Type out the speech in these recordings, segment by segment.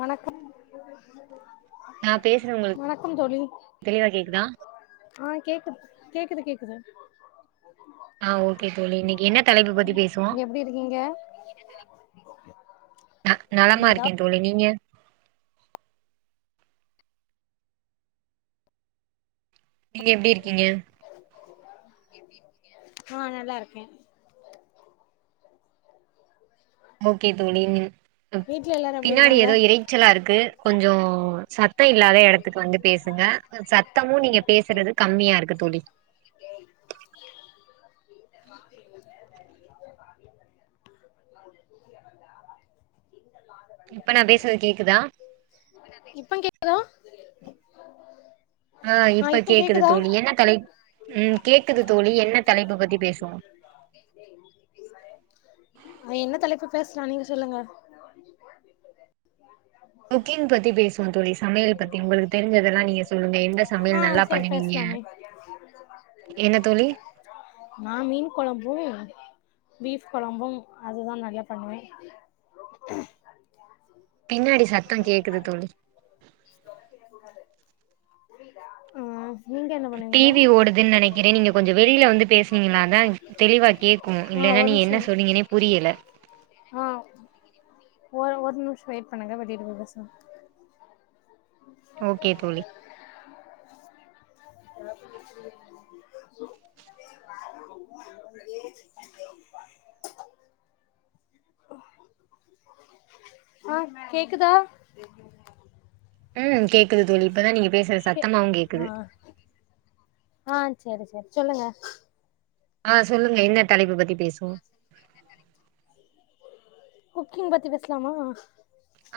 வணக்கம் நா பேசுறது உங்களுக்கு வணக்கம் தோழி தெளிவா கேக்குதா ஆ கேக்குது கேக்குது கேக்குது ஆ ஓகே தோழி இன்னக்கி என்ன தலைப்பு பத்தி பேசுவோ எப்டி இருக்கீங்க நலமா நீதா இருக்கே தோழி நீங்க நீங்க எப்டி இருக் கிங்க ஆ நல்லாருக்கே ஓகே தோழி ம் வீட்ல எல்லாரு எப்டி பின்னாடி இருக்காங்க எதோ இரைச்சலாருக்கு கொஞ்சோ ச த்தம் இல்லாத எடத்துக்கு வந்து பேசுங்க சத்தமும் நீங்க பேசுறது கம்மியாருக்கு தோழி [inaudible] இப்ப நா பேசறது கேக்குதா இப்ப கேக்குதா ஆ இப்ப கேக்குது தோழி என்ன தலைப்பு ம் கேக்குது தோழி என்ன தலைப்பு பத்தி பேசுவோ ஆ என்ன தலைப்பு பேசலா நீங்க சொல்லுங்க குக்கிங் பத்தி பேசுவோ தோழி சமையல் பத்தி உங்களுக்கு தெரிஞ்சதெல்லா நீங்க சொல்லுங்க எந்த ஆ சமையல் நல்லா சரி பண்ணுவீங்க பேசலாமே என்ன தோழி நா மீன் [unintelligible] பீஃப் கொழம்பு அதுதா நறய பண்ணுவே பின்னாடி சத்தங் கேக்குது தோழி [unintelligible] சொன்னது புரியிதா ஆ நீங்க என்ன பண்ணுவீங்க டீவி ஓடுதுன் நெனைக்கிறே நீங்க கொஞ்சொ வெளில வந்து பேச்னீங்னான தெளிவா கேட்கு ஆ இல்லனா ஒரு நீ நிமிஷோ என்ன சொன்னிங்கெனே புரியெல ஆ ஒரு ஒரு நிம்ஷ வெயிட் பண்ணங்க [unintelligible] ஓக்கே தோழி [inaudible] ஆ கேக்குதா ம் கேக்குது தோழி இப்பதா நீங்க பேசுற கே சத்தமாவு கேக்குது சேரி சேரி சொல்லுங்க ஆ சொல்லுங்க என்ன தலைப்பு பத்தி பேசுவோ குக்கிங் பத்தி பேஸ்லாமா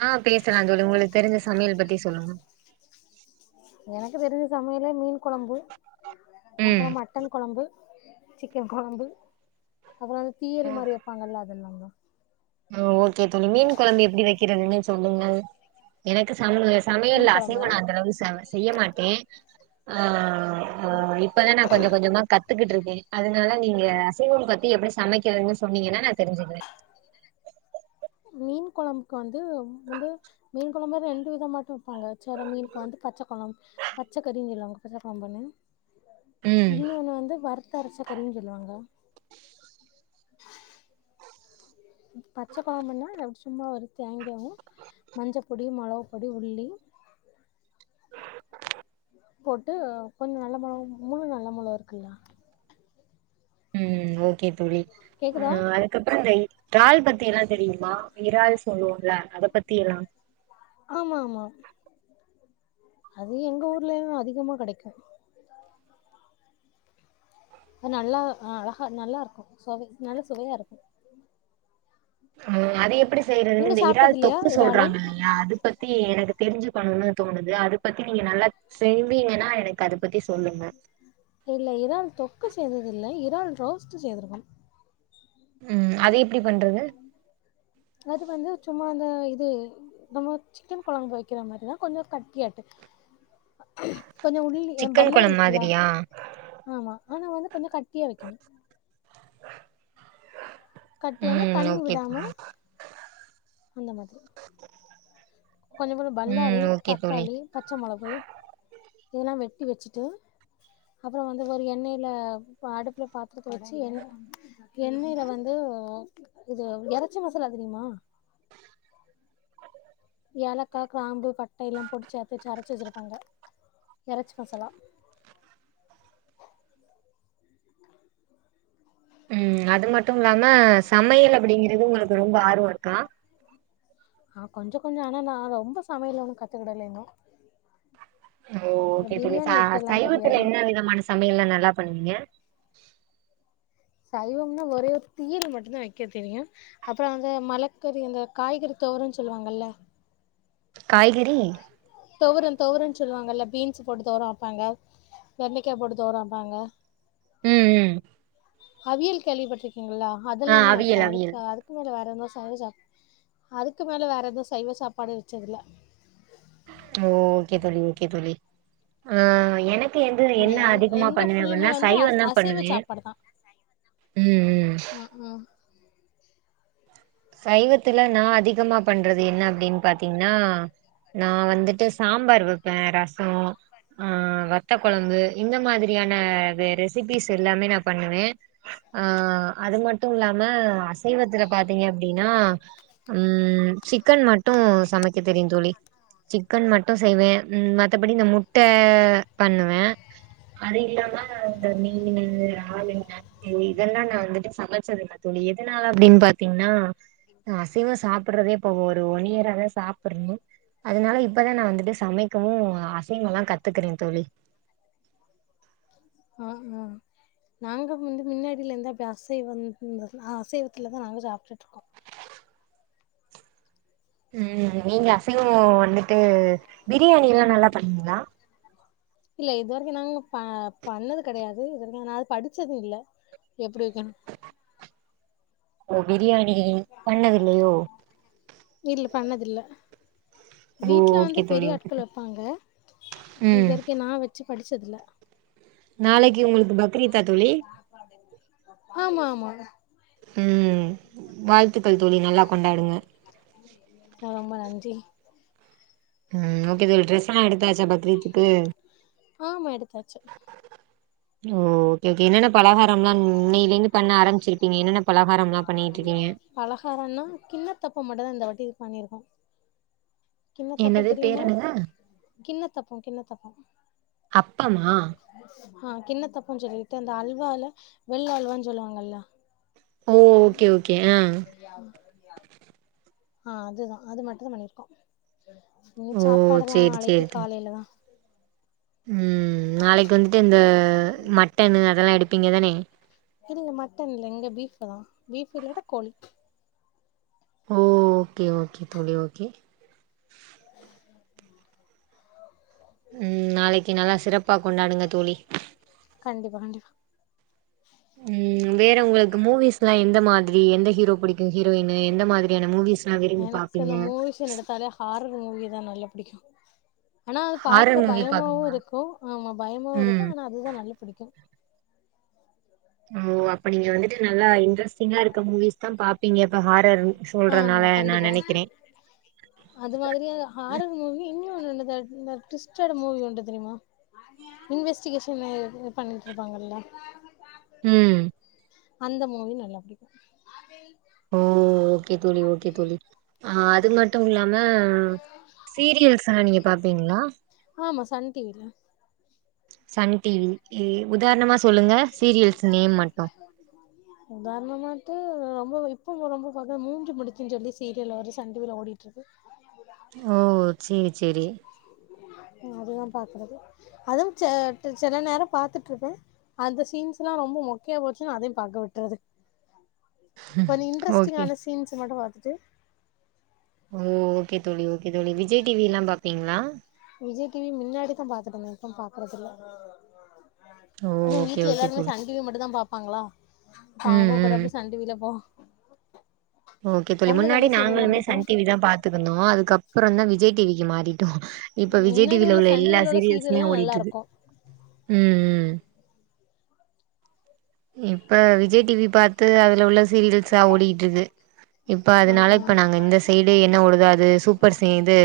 ஆ பேசலா தோழி உங்களுக் தெரிஞ்ச சமையல் பத்தி சொல்லுங்க எனக்கு தெரிஞ்ச சமையலே மீன் கொழம்பு ம் அப்றோ மட்டன் கொழம்பு சிக்கன் கொழம்பு அப்புறோ தீயர்ரி மாரி வெப்பங்கல்ல இதல்லாங்க ஆ ஓகே தோழி மீன் கொழம்பு எப்டி வெக்கிறதுன்னு சொல்லுங்க எனக்கு ஸ் சமைய மீன் சமையல்ல அசைவோ கொழம்பா நா அந்த அளவு சவ் செய்யே மாட்டே ஆஹ் அ இப்பதா நா கொஞ்சோ கொஞ்சமா கத் கத்துக்கிட்டுருக்கே அதனால நீங்க அசைவோ பத்தி எப்டி சமைக்கிறதுன்னு சொன்னீங்கனா நா தெரிஞ்சுக்குவே மீன் கொழம்புக்கு வந்து வந்து மீன் கொழம்பு ரெண்டு விதமாட்டு வெப்பாங்க செல மீனுக்கு வந்து பச்ச கொழம் பச்சக்கறி [unintelligible] கொழம்புன்னு ம் இன்னொன்னு வந்து வருத்த அரெச்சக்கறின் சொல்வாங்க பச்ச கொழம்புன்னா சும்மா ஒரு தேங்காவு மஞ்சப் பொடி மொளவு பொடி உள்ளி போட்டு கொஞ்சோ நல்ல மொளக் முழு மொளா மொளாகாருக்குல்ல ம் ஓகே தோழி அ கேக்குதா அதுக்கப்புறோ ரெ ட்றால் பத்தி எதாவது தெரியுமா இறால் சொல்லுவோம்ல அதப்பத்தி எல்லாம் ஆமா ஆமாம் அதா எங்க ஊர்லயு அதிகமா கடைக்கு அ நல்லா ஆ அழகா நல்லாருக்கு சொவை நல்ல சுவையாருக்கு ஆ அது எப்பிடி செய்றது இந்த இறால் சாப்ட்டது இல்லையா தொக்கு இறாலு சொல்றாங்கல்ல அது பத்தி ஏ எனக்கு தெரிஞ்சுக்கன்ணு தோணுது அதுப்பத்தி நீங்க நல்லா செய் விங்கனா எனக்கு அதுப்பத்தி சொல்லுங்க இல்ல இறால் தொக்கு செய்தது இல்ல இறால் ரோஸ்ட் செய்திருக்கோம் ம் அது எப் அது வந்து சும்மா அந்த இது நம்ம சிக்கன் கொழம்பு வெக்கற மாரிதா கொஞ்சே கட்டியாட்டு கொஞ்சோ உள்ளி சிக்கன் பல்லாரி கொழம்பு இருக்குலா மாதிரியா ஆமா ஆனா வந்து கொஞ்சோ கட்டியா வெக்கணு கட்டியான ம் தண்ணி ஓகே விடாம தோழி அந்த மாதிரி கொஞ்சோ ம் பல்லாரி ஓகே தோழி தக்காளி பச்ச மொளவு இதெல்லா வெட்டி வெச்சுட்டு அப்புறோ வந்து ஒரு எண்ணெய்ல அடுப்புல பாத் தரத்த வெச்சு எண் எண்ணெய்ல வந்து இது எறச்சி மசாலா தெரியுமா ஏலக்கா க்ராம்பு பட்டையில்லா பொடிச்சி [unintelligible] அரச்சு வெச்சுருக் வாங்க எறச்சி மசாலா ம் அது மட்டு இல்லாம அ சமையல் அப்பிடிங்கறது உங்குளுக்கு ரொம்ப ஆர்வோ இருக்கா ஆ கொஞ்சோ கொஞ்சோ ஆனா நா ரொம்ப சமையல் ஒன்னு கத்துக்கெடலங்க ஓகே இப்ப நீ ச சைவத்துல தெரியாது என்ன விதமான சமையல்லா நல்லா பண்ணுவீங்க சைவம்னா ஒரே தியரி மட்டுந்தா வெக்கத் தெரியு அப்பறோ வந்து மலக்கறி அந்த காய்கறி தோருன் சொல்லுவாங்கல்ல காய்கறி தொவரன் சொல்லுவாங்கல்ல பீன்ஸு போட்டு தொவரொ வெப்பாங்க வெண்டெக்காப் போட்டு தொவரொ வெப்பாங்க ம் ம் அவியல் கேள்விப்பட்ருக் கிங்ளா ஆ அதுல்லா தா வெப்போ அவியல் அவியல் அதுக்கு அதுக்கு மேல வ [unintelligible] அதுக்கு மேல வேற எந்த சைவ சாப்பாடு வெச்சதில்ல ஓகே தோழி ஓகே தோழி ஆ எனக் கு எந்து என்ன எங் அதிகமா எங்க பண்ணுவே ஃபுல்லுமே அப்டினா வந்து அ சைவந்தா அசைவ பண்ணுவே சாப்பாடு தா ம் ம் சைவத்துல நா அதிகமா பண்றது என்ன அப்டின் பாத்தீங்கன்னா நா வந்துட்டு சாம்பார் வெப்பே ரசோ ஆ வத்தக் கொழம்பு இந்த மாதிரியான ரெ ரெசிபிஸ் எல்லாமே நா பண்ணுவே ஆ அது மட்டு இல்லாம அசைவத்துல பாத் தீங்க அப்டின்னா ம் சிக்கன் மட்டு சமைக்க தெரியு தோழி சிக்கன் மட்டு செய்வே ம் மத்தபடி இந்த முட்ட பண்ணுவே அது இல்லாம இந்த மீனு இறாலுங்க சேரி இதல்லா நா வந்துட்டு சமச்சதில்ல தோழி எதுனால அப்டின் பாத் தீங்னா நா அசைவொ சாப்புட்றதே இப்போ ஒரு ஒன் இயரா சாப்புர்ணு அதுனால இப்பதா நா வந்துட்டு சமைக்கவு அசைவொலா கத்துக்குறே தோழி ம் ம் நாங்க முந்து முன்னாடியிலேருந்து அப் அசைவந் ம் ஆ அசைவத்துலதா நாங்க சாப்டுட்ருக்கோ ம் நீங்க அசைவோ வந்துட்டு பிரியாணி எல்லா நல்லா பண்ணுவீங்களா இல்ல இது வரிக்கு நாங்க ப பண்ணது கடையாது இது வரிக்கு நா அது படிச்சது இல்ல எப்டி வெக்கன் ஓ பிரியாணி பண்ணதில்லயோ இல்ல பண்ணதில்ல வீட்ல வந்து ஓகே தோழி பெரிய ஓகே ஆட்கள் வெப்பாங்க இது ம் வரிக்கும் நா வெச்ச படிச்சதில்ல நாளக்கி உங்களுக்கு பக் ரீதா தோழி ஆமா ஆமா ம் வாய் அ ரொம்ப நன்றி ம் ஓகே தோழி ட்ரெஸ்லா எடுத்தாச்சா பக்ரீத்துக்கு ஆமா எடுத்தாச்சு ஓ ஓகேகே என்னன்னப் பலகாரம்லா இனைய்லேருந்து பண்ண ஆரம்பிச்சிருப்பிங்க என்னென்ன பலகாரம்லா பண்ணிட்ருக்கீங்க டி பண்ணியிருக்கோ கின்னத்தப்பொ என்னது தெரியுமா பேர் என்னங்க கின்னத்தப்பொ கின்னத்தப்பொ அப்பமா ஆஹ் கின்ன தப்பம் சொல்லிட்டு அந்த அல்வால வெள்ள அல்வான்னு சொல்லுவாங்கல்லா ஓ ஓகே ஓகே ஆ ம் ஆஹ் அதுதா அது மட்டுந்தா பண்ணிருக்கோ இனி ஓ சாப்பாடுல்லா சேரி நாளைக்கி சேரி தோழி காலையிலதா ம் நாளைக்கு வந்துட்டு இந்த மட்டனு அதெல்லா எடுப்பீங்க தானே இங்க மட்டன் இல்ல இங்க பீப் பதா பீப் இல்லாட கோழி ஓ ஓகே ஓகே தோழி ஓகே உம் நாளிக்கு நல்லா சிறப்பா கொண்டாடுங்க தோழி கண்டிப்பா கண்டிப்பா உம் வேற உங்களுக்கு மூவிஸ்லாம் எந்த மாதிரி எந்த ஹீரோ பிடிக்கும் ஹீரோயினி எந்த மாதிரியான மூவிஸ் எனக்கு இந்த மூவிஸ்னு எடுத்தாலே ஹாரர் மூவிஸ்தா நல்லா புடிக்கும் ஆனா அது ஹாரர் பாக்க மூவி பயமாவும் பாப்பீங்களா இருக்கும் ஆமா பயமாவும் ம் இருக்கும் ஆனா அதுதா நல்லா பிடிக்கும் ஓ அப்ப நீங்க வந்துட்டு நல்லா இன்ட்ரெஸ்டிங்கா இருக்க மூவிஸ் தா பாப்பீங்க இப்ப ஹாரர் ஆமா சொல்றனால நா கண்டிப்பா நெனைக்கிறே அது மாதிரியா ஆஹாரர் மூவி இன்னு உம் இந்த த ந்த டுவிஸ்டேட் மூவி உண்டு தெரியுமா இன்வெஸ்டிகேஷன் பண்ணிட்டு இருப்பாங்கல்ல உம் அந்த மூவி நல்லா புடிக்கு ஓ ஓகே தோழி ஓகே தோழி ஆஹ் [unintelligible] ட்டும் இல்லாம சீரியல்ஸ்லா நீங்க பாப்பீங்களா ஆமா சன் டிவில சன் டிவி இ‌ உதாரணமா சொல்லுங்க சீரியல்ஸ் நேம் மட்டு உதாரணம் வந்து ரொம்ப இப்பவும் ரொம்ப பாத்தா மூன்று முடிச்சுனு சொல்லி சீரியல ஒரு சன் டிவில ஓடிட்டு இருக்கு ஓ சேரி செரி அதுதா பாக்குறது அதுவு சில நேரம் பாத்துட்டு இருப்ப அந்த சீன்ஸ்லா எல்லா ரொம்ப மொக்கையா போச்சுன்னா அதயும் பார்க்க விட்றது கொஞ்ச ஓகே இன்ட்ரஸ்டிங்கான சீன்ஸ் மட்டும் து ஓ ஓகே தோழி ஓகே தோழி விஜய் டிவி எல்லா பாப்பிங்களா விஜய் டிவி மின்னாடி தா பாத்துட்டு இருந்த இப்ப பாக்குறது ஓ இல்ல ஓகே வீட்ல ஓகே எல்லாருமே தோழி சன் டிவி மட்டும் தா பாப்போ பாங்களா அப்போ ம் அவங்க கூட ம் போய் சன் டிவில போ ஓகே தோழி உங்களுக்கு முன்னாடி என்ன சீரியல்லா நாங்களுமே புடிக்கு சன் டிவி தா பாத்துட்டு இருந்தோ அதுக்கு அப்புறம் தா விஜய் டிவிக்கு மாறிட்டோம் இப்ப விஜய் மின்னாடி டிவில உள்ள சன் எல்லா டிவில உள்ள சீரியல்சுமே சீரியல்லா ஓடிட்டு இருக்கு நல்லாருக்கு ம் உம் இப்ப விஜய் டிவி பாத்து அதுல உள்ள சீரியல்சா ஓடிட்டு இருக்கு இப்ப ஆ அதனால ஆ இப்ப நாங்க இந்த சைடு என்ன ஓடுதோ அது சூப்பர் சேத்து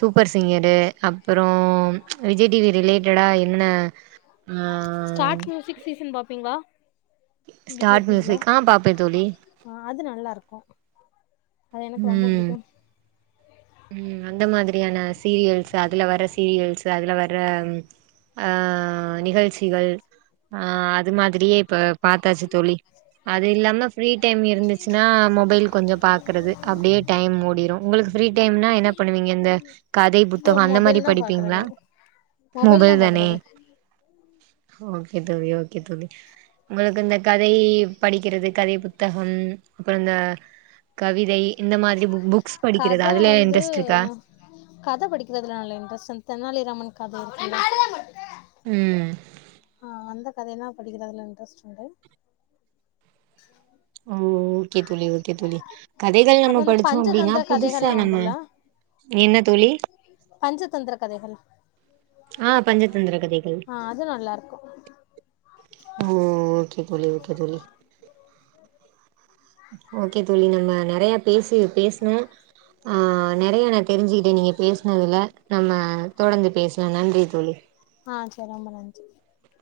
சூப்பர் சிங்கர் அப்புறம் விஜய் டிவி ரிலேட்டடா என்னென்ன ஸ்டார்ட் மியூசிக் சீசன் பாப்பீங்களா ஸ்டார்ட் மியூசிக் ஆ பாப்பே தோழி அ அது நல்லா இருக்கு அது எனக்கு ரொம்ப ம் புடிக்கு ம் அந்த மாதிரியான சீரியல்ஸ் அதுல வர சீரியல்ஸ் அதுல வர ஆஹ் நிகழ்ச்சிகள் ஆ அது மாதிரியே இப்ப பாத்தாச்சு தோழி அது இல்லாம ஃப்ரீ டைம் இருந்துச்சுன்னா மொபைல் கொஞ்சொ பாக்குறது அப்படியே டைம் ஓடிரு உங்களுக்கு ஃப்ரீ ட்டைம்னா என்ன பண்ணுவீங்க இந்த கதை இப்போ புத்தகொ அந்த மாரி மொபைல் தா படிப்பிங்களா பாக்குறது தா மொபைல் தானே பாக்குறது ஓகே தோழி ஓகே தோழி உங்களுக்கு இந்த கதை படிக்கிறது கதை புத்தகம் அப்புறொ இந்த கவிதை இந்த மாதிரி பு புக் படிக்கிறது கத அதுல வந்து இன்ட்ரெஸ்ட் இருக்கா கத படிக்கிறதுல நல்ல இன்ட்ரெஸ்ட் தெனாலிராமன் கத் இருக்குல்ல ம் இந்த கதைல்லா படிக்கிறதுல இன்ட்ரஸ்ட் உண்டு ஓ ஓகே தோழி ஓகே தோழி கதைகள் நம்ம அப்றோ இந்த படிச்சோ அப்படின்னா பஞ்சதந்திர புதுசா கதைகள்லா நம்ம உண்டுல்ல என்ன தோழி பஞ்சதந்திர கதைகள் ஆ பஞ்சதந்திர கதைகள் ஆ அது நல்லாருக்கு ஓ ஓகே தோழி ஓகே தோழி ஓக்கே தோழி நம்ம நெறயா பேசி பேஸ்னோ ஆஹ் நெறயா நா தெரிஞ்சி நீங்க பேஸ்னதுல நம்ம தொடந்து பேஸ்லா நன்றி தோழி ஆ [unintelligible]